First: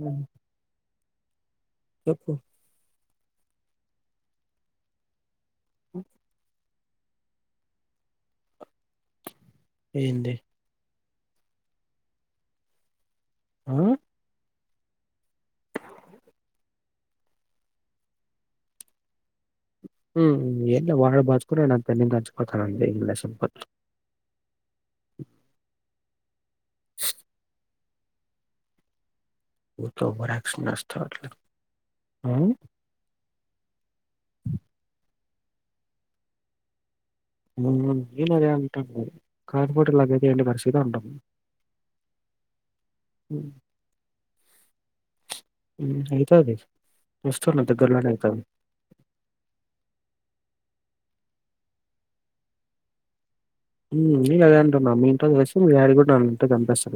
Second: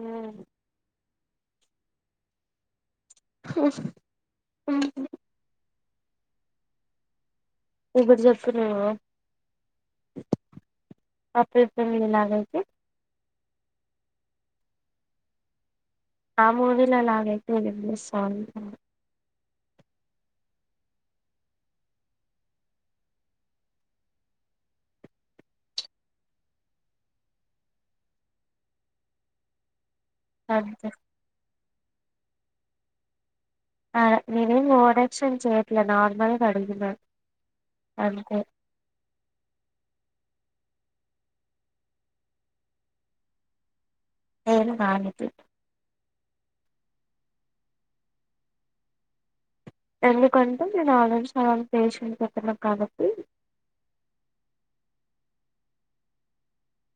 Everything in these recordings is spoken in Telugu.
హ్మ్ చెప్పు ఆ ఓ ఇప్పుడు జెప్పు నువ్వు ఏంది [unintelligible] మీలానుంచి ఆ ఆ మూవీల అలాగైపోఇంది సామీ లా హు [unintelligible] సంపత్ తో అంతే [unintelligible] హు ఆ నీవేం ఓవరాక్షన్ చేయట్లే నార్మల్ గ అడిగిన హు నేను అంతే అదే అంటన్న [unintelligible] ఏంటి పరిస్థితి అంటాం నేను కానీ తి హుమ్ అయితది వస్తన్న దగ్గర లోనే అయితది ఎందుకంటే నేను ఆల్రెడీ సగం పేషన్ చెప్పిన కాబట్టి హుమ్ నేను అదే అంటున్నా మీ ఇంట్లోక్ తెలిస్తే నువ్ యాడ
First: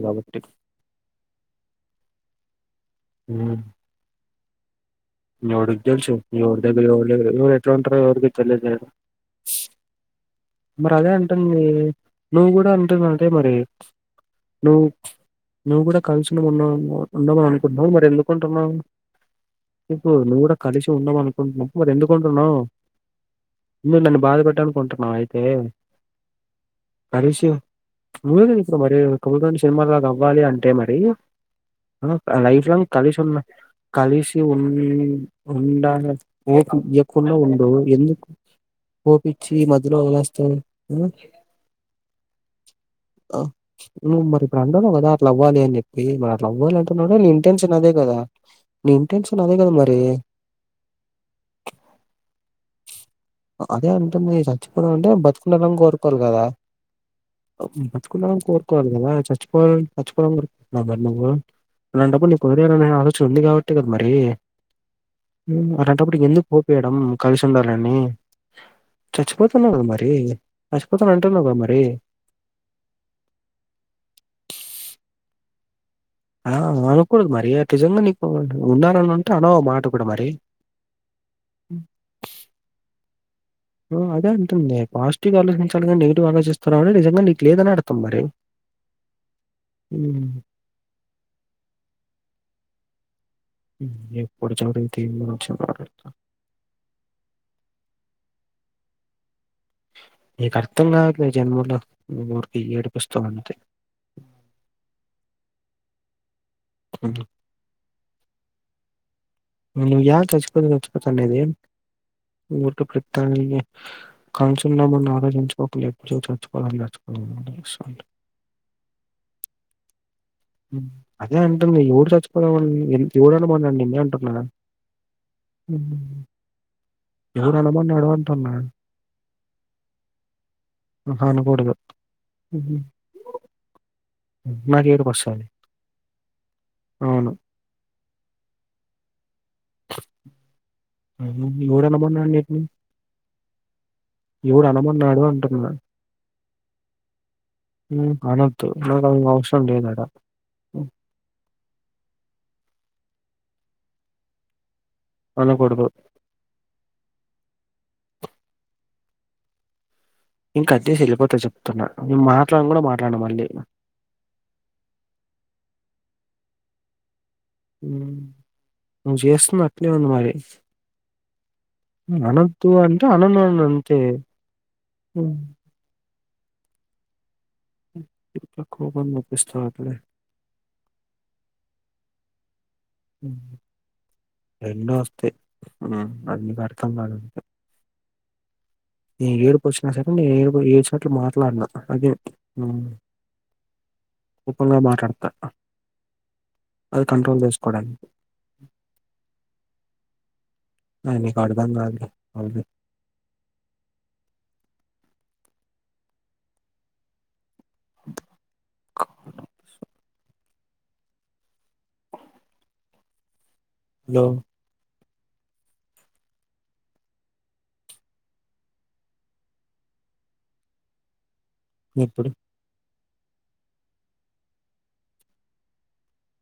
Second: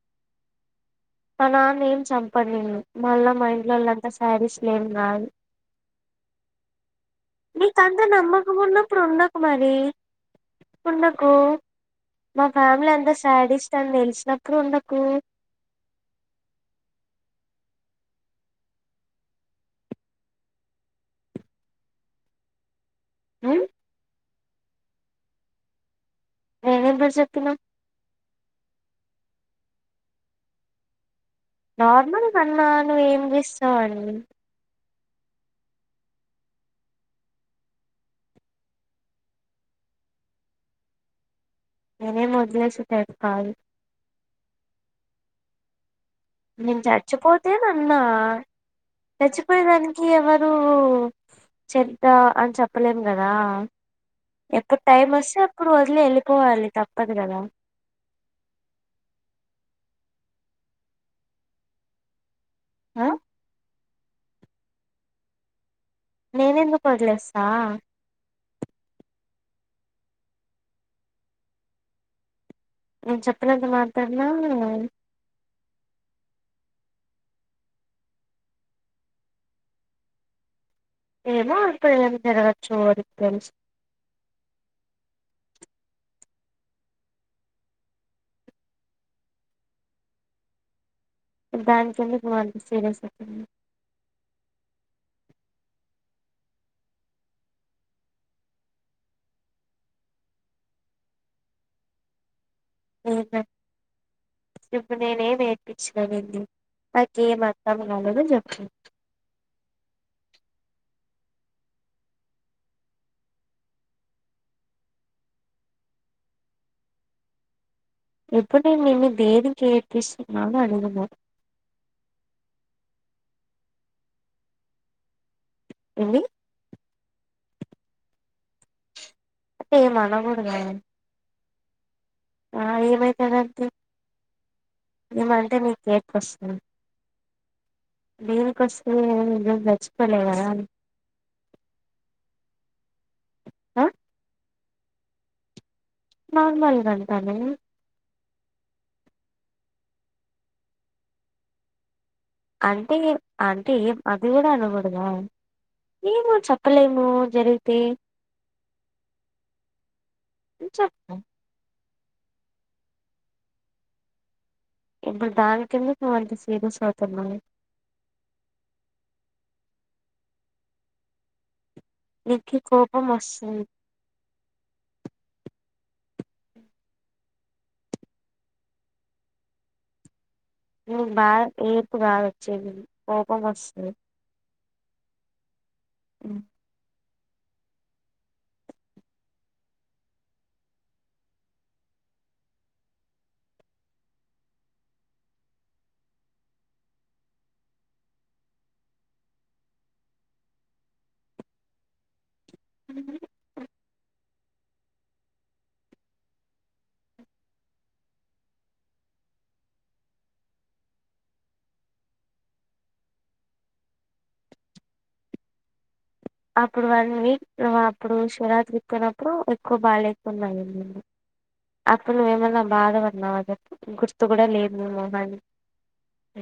[unintelligible] కాబట్టి మా నాన్న ఏం చంపడు నిన్ను మళ్ళా మా హ్మ్ ఇంట్లో వాళ్ళంతా శాడిస్ట్ లేం కాదు ఎవడికి తెలుసు ఎవరి దగ్గర ఎవరి దగ్గర ఎవరు ఎట్లా ఉంటారో నీకంత ఎవరికి నమ్మకం తెలిదు ఉన్నప్పుడు ఉండకు మరి మరి అదే ఉండకు అంటంది మా నువ్వు గూడా ఫ్యామిలీ అంటున్న అంతా అదే మరి శాడిస్ట్ అని తెలిసినప్పుడు నువ్ ఉండకు నువ్వు గుడా కలిసుండం ఆన్నావ్ ఉండమని అనుకుంటున్నావు మరి ఎందుకుంటున్నావ్ చేప్పు నువ్వు గూడా కలిసి ఉండం అనుకుంటున్నపుడు మరి ఎందుకుంటున్నావు నన్ బాధపెట్ టనుకుంటున్నావైతే నేనెప్పుడు చెప్పినా కలిసి [unintelligible] [unintelligible] కొన్ని కొన్ని సినిమాలాగా అవ్వాలి అంటే మరి నార్మల్ కన్నా లైఫ్ లాంగ్ నువ్వు కలిసి ఏం ఉన్నా చేస్తావని కలిసి ఉన్ [unintelligible] ఏ ఈయకుండా ఉండు ఎందుకు పోపిచ్చి మధ్యలో వదిలేస్తాం నేనేం వదిలేసే టైప్ కాదు నువ్ మరి ఇప్పుడు అండన్నావ్ గదా అట్లా అవ్వాలి అని జెప్ ప్పి మరి అట్లా అవ్వాల నేను అంటున్నా కూడ నీ చచ్చిపోతే ఇంటెన్షన్ అదే గదా నీ ఇంటెస్ పోయే దానికి ఎవరూ చెప్తా అని చెప్పలేము గదా అదే అంటుంది ఎప్పుడు చచ్చిపోవడం టైం అంటే వస్తే అప్పుడు బతుకుండాలని వదిలి వెళ్ళిపోవ లి తప్పదుగదా బతికుండాలని కోర్కోవాలి గదా చచ్ పోవాలని చచ్చిపోవాలని కోరుకుంటూనవ్ కదా నువ్వు అలాంటప్పుడు నీకు వదిలేయాలని ఆ ఆలోచన ఉంది గాబట్టే గద మరీ అట్ అన్ టపుడు ఎందుకు నేనెందుకు పోపెయడం కలిసి వదిలేస్తా ఉండాలని చచ్చిపోతున్నావు కదా మరి చచ్చిపోతనంటున్నావ్ గా మరి నేన్ చెప్పినంత మాత్రాన ఆ అనకూడదు మరి నిజంగా నీకు ఉండాలని అంటే అనవు ఆ మాట కూడా మరి ఏమో ఎప్పుడు ఏదైనా జరగొచ్చు ఎవరికి తెలుసు హు అదే అంటుంది పాజిటివ్ ఆలోచించలీ గానీ నెగిటివ్ ఆలోచిస్తావ్ కాబట్టి నిజంగా నీక్ లేదనే అర్థం మరి ఉ దానికి ఎందుకు నువ్ అంత సీరియస్ అవుతున్నావ్. ఎప్పుడు చూడు [unintelligible] నీకు అర్థం గావట్లే ఈ జన్మలో [unintelligible] ఏడిపిస్తావు ఊుహు అంతే ఇప్పుడ్ నేనేమీ సరే అయితే అయితే ఉమ్. ఏం అర్థం గాలేదొ జెప్పు నువ్ యాల్ చచ్చిపోనే చ్చిపోతాండేది. ముద్దు పెట్టాలి కలుసున్నామని ఆలోచించుకోకు ఎప్పుడు చచ్చిపోదాం చచ్ [inaudible] తెలుసు అంట ఎప్పుడ్ నేను నిన్ని దేనికి ఏడ్పిస్స్ అదే అంటుంది ఎవరు చచ్చిపోదాం అని ఎం ఎవడున్మన్నాడు నిన్ని అంటున్నా ఊహు ఏంది ఎవడు అనమన్నాడు అంటున్నా? ఏం అనకూడదా? కూడదు. ఆ ఏమైతదంటే నాకు ఏడుపు వస్తది ఏమంటే మీకు ఏడుపొస్సది. అవును దేనికొస్తేది నేనేం నిజం జచ్చిపోలే గదా అయ్ నువ్ ఎవడు అనమన్నాడు నిన్ను అ ఎవడు అనమన్నాడు అంటున్నా? నార్మల్ గా అంటాను అనొద్దు నాకు ఏం అవసరం లేదీడ అంటే అంటే ఏం అది కూడా అనకూ దా అనకూడదు ఏమో చెప్పలేము జరిగితే నేను కట్ చేసి చెప్పు వెళ్ళిపోతా చెప్తున్నా నేను మాట్లాడ్ను కూడా మాట్లాడను మళ్ళీ ఇప్పుడు దానికేందుకు నువ్వు అంత సీరియస్ అవుతున్నావ్ ఉమ్ నువ్ చేస్తుంది అట్నే ఉంది మరి నీకి అనోద్దు కోపం అంటే అనను వస్తుంది అను అంతే ఎందుకు కోపమ తెప్పిస్తావ్ అప్పుడే నువ్ బాగా ఏర్పు కాదు వచ్చేది కోపం వస్తది రెండు వస్తాయి ఆ అది నీకర్థం కాదులే నేను ఏడుపు వచ్చిన సరే నేను ఏడుపు ఏడ్చినట్లు మాట్లాడ్ను అదే ఉమ్ కోపంగా మాట్లాడతా అది కంట్రోల్ చేసుకోవడానికి అది నీకర్ధం కాదులే వదిలే హలో అప్పుడు వన్ వీక్ నువ్ అప్పుడు శివరాత్రికి పొయ్నప్పుడు ఎక్కువ బాగాలేకున్న అయినింది. అప్పుడు ఎప్పుడు నువ్వేమన్నా బాధపడ్నావా చెప్పు గుర్తు కూడా లేదు నీ మెహాని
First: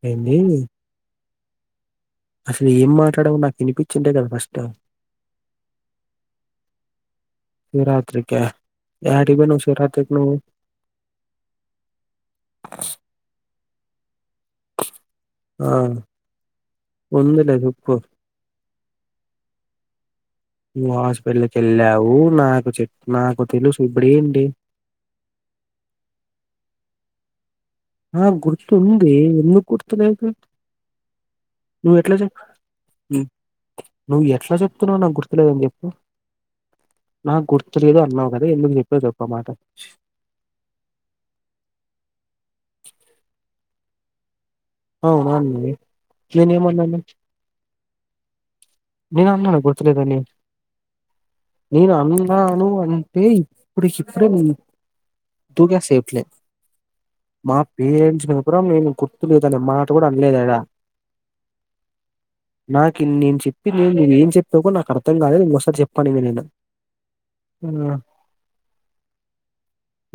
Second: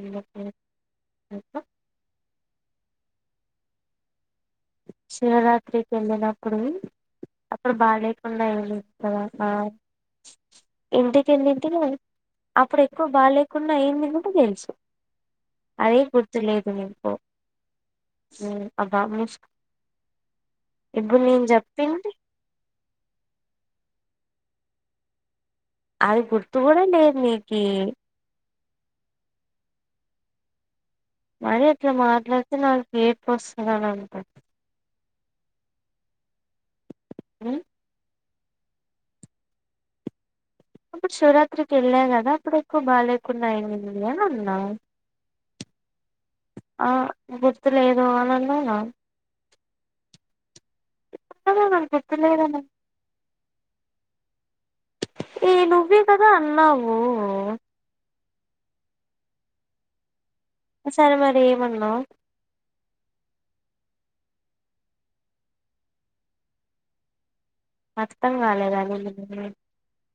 ఏంది [inaudible] అసలు ఏం మాట్లాడవ్ నాకు వినిపిచ్చుంటే కదా ఫస్ శివరాత్రికి వెళ్ళినప్పుడు వి అప్పుడు శివరాత్రికా బాగ్లేకుండా అయ్యింది కదా యాటికి ఆ పోయినవ్ శివరాత్రికి నువ్వు ఇంటికి ఎల్లింటిని అప్పుడు ఎక్కువ బాలేక్ కుండా అయింది కూడా తెలుసు ఆ అదే గుర్తు లేదు మీకు ఉందిలే చెప్పు ఉమ్ అబ్బా మూస్ నువ్వు హాస్పిటల్కి చెప్పింది వెళ్ళావు నాకు చెప్ నాకు తెలుసు ఇప్పుడేంటి అది గుర్తు కూడా లేదు నీకి స్తు ఉంది ఎందుకు గుర్తులేదు మరి అట్లా నువ్వు ఎట్లా చెప్ మాట్లాడితే నాకు ఏడుపు వస్తదని అనుకో నువ్వు ఎట్లా చెప్తున్నావు నా గుర్ గుర్తు లేదని చెప్పి నా ఉమ్, గుర్తులేదు అన్నావ్ అదే ఎందుకు చెప్పావ్ చెప్ప మాట అప్పుడు శివరాత్రికి ఏళ్ల కదా అప్పుడు ఎక్కువ బాగాలేకున్నా అయింది అ అవు [inaudible] నేను ఆ ఏమన్నాను గుర్తులేదు అని అన్నానా నేను అన్నానా గుర్తులేదని కదా నాకు నేను గుర్తులేదని అన్నాను అంటే ఇప్పుడు చిప్పుడే ఏ తూ క నువ్వే సేఫలే కదా అన్నావు మా పేట్స్ నేను గుర్తు లేదని అమ్ మా నాట కూడా అనలేదాడా సరే మరి ఏమన్నావు నాకు నేను చెప్పి నేను ఏం చెప్పాకోో నాకు అర్థం కాలేదు ఇంకోసారి చెప్పను నేను ఆ అర్థం కాలేదని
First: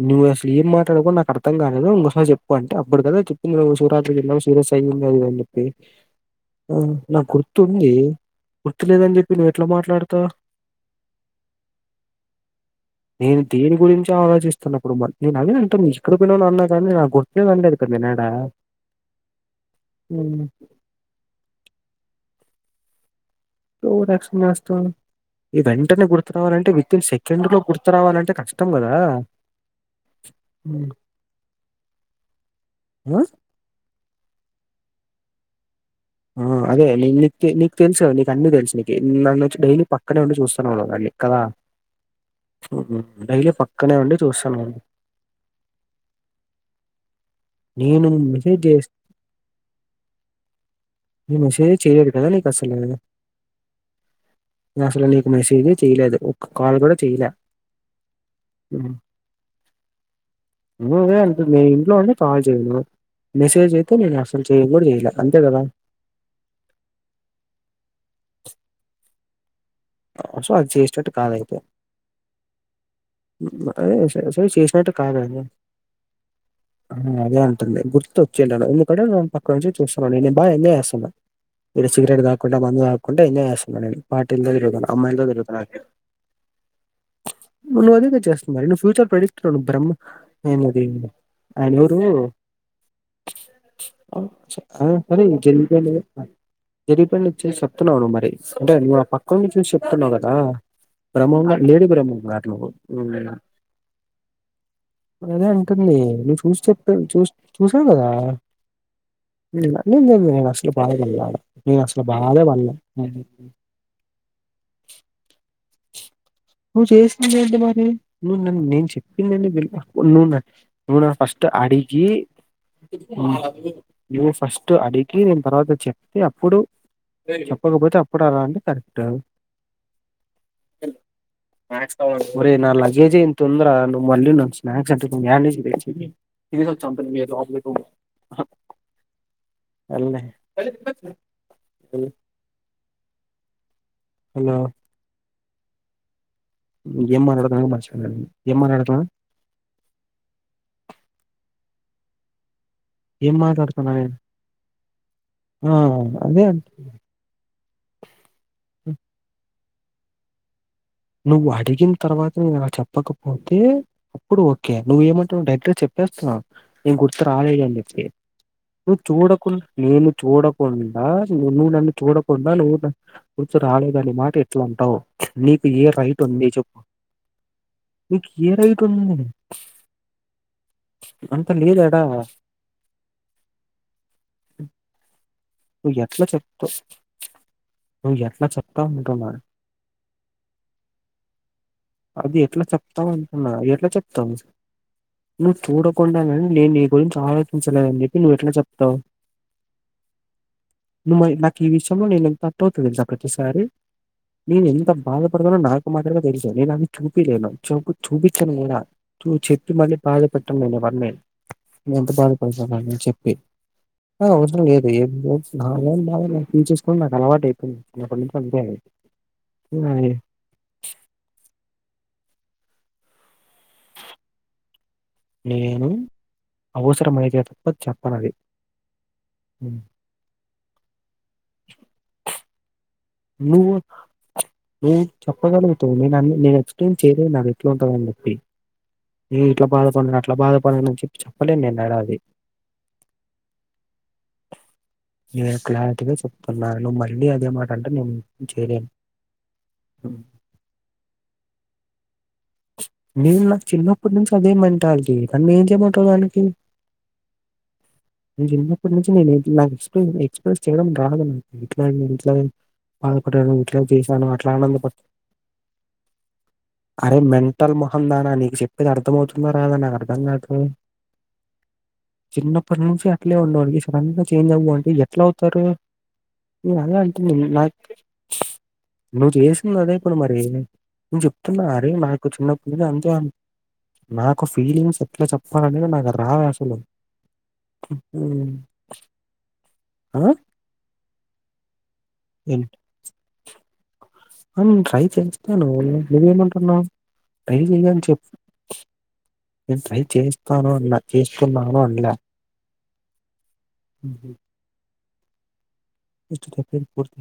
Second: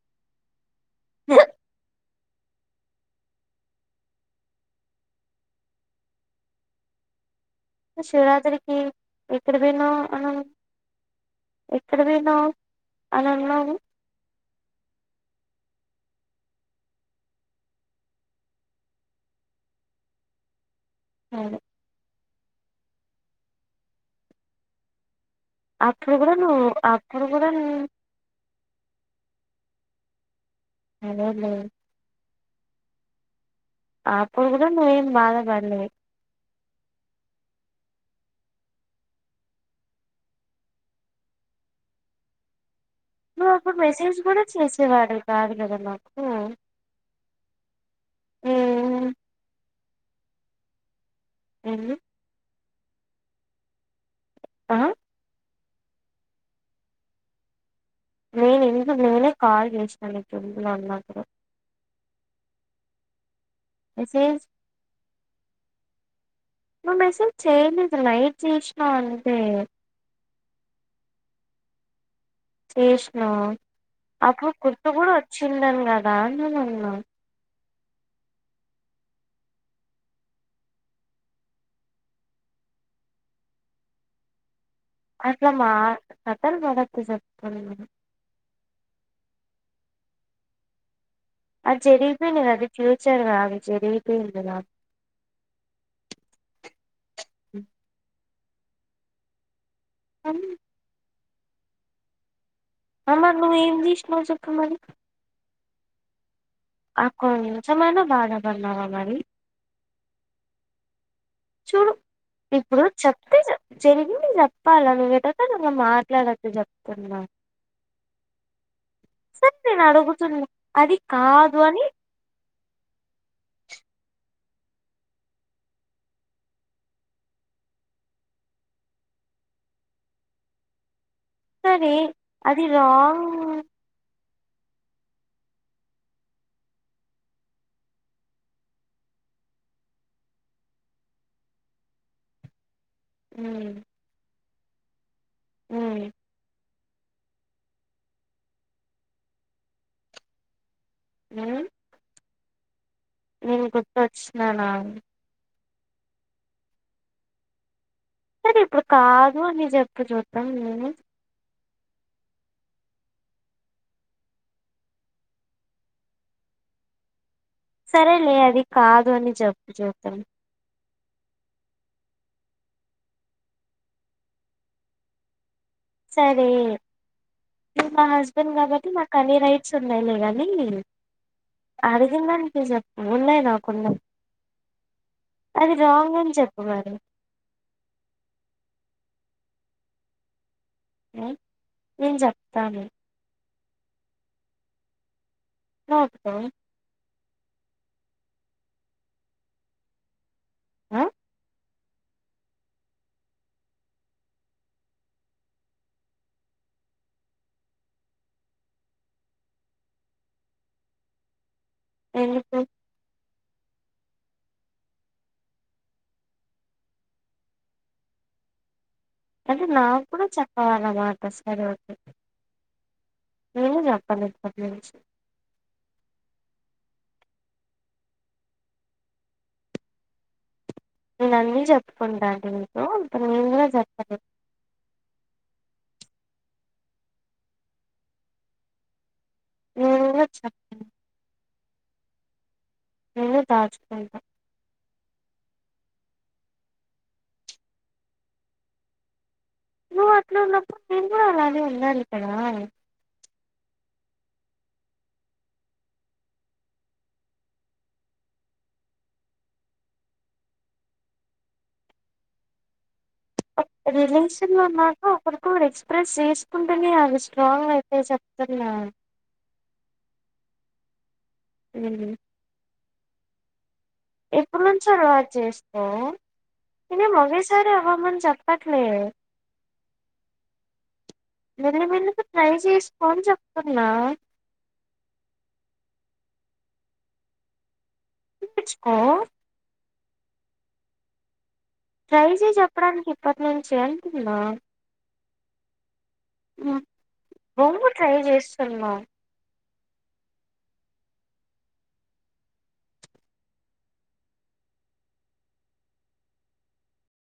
నువ్వు అసలు ఏ మాట్లాడుకో నాకు అర్థంాలేదు ఇంకోసారి చెప్పు అంటే అప్పుడు కదా చెప్పింది శివరాజ సీరియస్ అయింది చెప్పి ఆ నాకు గుర్తుంది శివరాత్రికి గుర్తు లేదని చెప్పి నువవు ఎక్కడ ఎట్లా పోయినావ్ మాట్లాడతా అని ఎక్కడ పోయినావ్ అని నేను అన్నావు దీని గురించి ఆలోచిస్త వస్తుప్పుడు మ నేను అవి అంటే ఇక్క్ర పిల్న అన్నా కానీ నాకు గుర్తుద అండలేదు కదా నినాడ అ అవును త రస నస్తతో [unintelligible] ఈ వెంటనే అప్పుడు గుర్తు కూడా నువ్వు రావాలంటే వితిన్ అప్పుడు సెకండ్ కూడా లో గుర్తు రావాలంటే ఖచ్చితంగా [unintelligible] కదా ఉమ్. అదేలే ఆ అప్పుడు కూడా నువ్వేం బాధ పడలేదు ఆ అదేీ నీకు తెలుసు నీ అీ తెలుసు నీకు నన్నుచ్చి డైలీ పక్కనే ఉండి చూస్తాను క ఆ నువ్ అప్పుడు ఉండి మెసేజ్ కూడా చూస్తున్నావు. చేసేవాడు కాదు కదా నాకు నేను మెసేజ్ ఈ మెసేజ్ చే ఏంది ఎదా నీకు అస్సలు ఆహా అసలు నీకు మెసేజ్ చేలేదు ఒక్క కాల్ కూడా చేలే నేను ఇందు నేనే కాల్ చేసినా నీకు ఇందులో నువే ఉన్నప్పుడు అంట మీ ఇంట్లో అండి కాల్ చేయను మెసేజ్ అయితే నేను అసలు చేయ కూడా చెయలే అంతే కదా ఇ మసజ చేయలే ఇది నలైట్ జీసిన అంది సో అది చేసటట్టు కాదయితే చేసినావు ఆ అప్పుడు గుర్తు చేసినట్టు కూడా కాదా అది వచ్చిందని కదా నేను అన్నా ఆ అదే గుర్తుొచ్చి వెళ్ళను ఎందుకంటే నేను పక్క నుంచి చూస్తున్నాను నేను బాగా ఎన్న చేేస్తాను ఇగ సిగరట్ తాగుకుంటా మందు తాగకుండా ఎంజాయ్ చేస్తున్న పార్టీల వెంట తిరుగుకుంటా అట్లా మా కథలు పడకు చెప్తున్నా నువ్వు అే చేస్తున్నారురి నువ్వు ఫ్యూచర్ ప్రొడిక్ట్ బ్రహమయినది అది అయనూరు జరిగిపోయింది అది ఫ్యూచర్ కాదు జరిగిపోయింది కాబట్టి సరే గ జరి ప నుచ్చ సత్తనవను మరి అంటే నువ్వు ఆ పక్కం నుంచి నుంచి చెప్తున్నావు కదా బ్రహ్మారు లేడీ బ్రహ్మ గారు నువ్వు ఉమ్, అమారి నువ్వు ఏమి తీష్ినవు చక్క మరి అని నువ్వు చూసి చెప్ా ఆ చూ చూసావు కొంచెమైనా కదా బాధపడినావా మరి ఇ అస్సలు పాా చూడు ఇప్పుడు చెప్తే జరిగింది చెప్పాల నువ్వు మాట్లాడకు నువ్వు చేసింది ఏంటి మరి నువ్వు నన్న నేను చెప్పింది సరే నువ్వు నేను అడుగుతున్నా నన్ను అది నువ్వు నన్ను ఫస్ట్ కాదు అని అడిగి నువ్వు ఫస్ట్ అడిగి నేను తర్వాత చెప్తే అప్పుడు చెప్పకపోతే అప్పుడు అలా అంటే కరెక్ట్ సరే ఒరేయ్ అది నా లగేజే రాంగ్ ఇంతుందిరా నువ్వు మళ్ళీ నన్ను స్నాక్స్ అంటె ఇప్పుడు యాడినుంచి తెచ్చేది సరేలే ఉ హలో అ ఏం మాట్లాడుతున్నానో మరచిపోయా నేను ఏం మాట్లాడుతన్నా అ ఏం నేను మాట్లాడుతున్నా నేను గుర్తొచ్చిననా ఆ అదే అంట సరే ఇప్పుడు కాదు అని చెప్పు చూద్దాం నేను నువ్వు అడిగిన తర్వాత నేను అలా చెప్పకపోతే అప్పుడు ఓకే నువ్వు ఏమంటావ్ డైరెక్ట్గా చెప్ చెప్పేస్తున్నావు నేను గుర్తు రాలేదు అని చెప్పి సరేలే అది నువ్వు కాదు అని చూడకుండ చెప్పు నేను చూద్దాం చూడకుండ ఆ నువ్వు నన్ను చూడకుండా నువ్వు నన్ను గుర్తు రాలేదనే మాట ఎట్ల అంటావు నీ కు ఏ రైట్ ఉంది సరే చెప్పు నువ్వు నా నీకు ఏ హస్బెండ్ రైట్ కాబట్టి నాకు ఉంది? అన్ని రైట్స్ ఉన్నాయిలే కానీ అంత లేదాడా? అడిగిందానికి చెప్పు ఉన్నాయి నాకున్నాయి అది నువ్వు రాంగ్ ఎట్ల అని చెప్పు చెప్తావ్ మరి నువ్వు ఎట్ల చెప్తావ్ అంటున్నా ఆ అది ఎట్లా చెప్తావ్ అంటున్న ఎట్లా చెప్తావ్ నువ్వు నోటితో చూడకుండానే నేను నీ గురించి ఆలో చించలేదని చెప్పి నువ్వు ఎట్ల చెప్తావు ఆ నువ్వు మరి నా ఈ విషయంలో నేను ఎంత హార్ట్ అవుతానో తెలుసా ప్రతిసారి నేను ఎంత బాధపడతానో నాకు మాత్రమే తెలుసు నేను అది చూపియ్యలేను చాపు చూపించను కూడా ను చెప్పి మళ్ళీ బాధ పెట్టను నేను ఎవరి నేను ఎంత ఎందుకు బాధపడతున్నానో చెప్పి ఆ అవసరం లేదు ఏమి నా బాధలు నేను తీర్చుకోవడం నాకు అలవాటు అయిపోయింది చిన్నప్పటినుంచి అంతే నేను అంటే నాకు కూడా చెప్పవన్నమాట సరే ఓకే నేను చెప్పను ఇప్పటినుంచి నేను అవసరమైతే తప్ప చెప్పనది నేను అన్నీ చెప్పుకుంటా నీకు నువ్వు నువ్ చెప్పగలుగుతావ్ నేను అన్ని నేను ఎక్స్ప్లెయిన్ చేయలేను నాది ఎట్ల ఉంటందని చెప్పి నేను ఇట్లా బాధపడినా కూడా అట్లా చెప్పను బాధపడినా అని చెప్పి చెప్పలేను నేను ఏడ అది నేను దాచుకుంటా నేను క్లారిటీగా చెప్తున్నా నువ్వు మళ్ళీ అదే మాట అంటే నేను ఏమి చేయలేను నువ్వు హ్మ్. అట్ల ఉన్నప్పుడు నేను కూడా అలాగే ఉండాలి కదా నేను నాకు చిన్నప్పటి నుంచి అదే మెంటాలిటీ నన్ను ఏం చేయమంటావ్ దానికి నేను చిన్నప్పటి నుంచి నేను నాకు ఎక్స్ప్లెయిన్ ఎక్స్ప్రెస్ చేయడం రాదు నాకు ఇట్లాని ఇట్లాని బాధపడ్డాను ఇట్లా చేశాను అట్లా రిలేషన్ లో ఉన్నాక ఆనందపడతాను ఒకరికొకరు ఎక్స్ప్రెస్ చేసుకుంటేనే అరే అవి స్ట్రాంగ్ మెంటల్ మొహం అయితాయి దానా నీకు చెప్తున్నా చెప్పేది అర్ధం అవుతుందా రాదా నాకు అర్ధం కాదు అ అప్పటి నుంచి అట్లే ఉన్నోడిని సడెన్ గా చేంజ్ నుంచో అవ్వుమంటే ఎట్ల అలవాటు అవుతారు చేసుకో నేను అలా నేనేం అంటలే ఒకేసారి నాక్ అవ్వమని చెప్పట్లే నువ్వు చేసి అదే ఇప్పుడు మరి నేను చెప్తున్నా అరే మెల్లిమెల్లిగా నాకు ట్రై చిన్నప్పుడు చేసుకో అంతే అని చెప్తున్నా నాకు ఫీలింగ్స్ ఎట్లా చెప్పాలనేది నాకు రాదు ఆక్టువల్లి హుమ్ నేర్చుకో ఆ ట్రై చెయ్ ఏం చెప్పడానికి ఇప్పటి నుంచే అంటన్న ఆయినా నువ్ నువ్వేమంటున్నావు ట్రై నువ్వు చెయ్య అని ట్రై చెప్పు చేస్తున్నావు నేను ట్రై చేస్తాను అన్నా చేస్తున్నాను అన్లా [unintelligible] [unintelligible]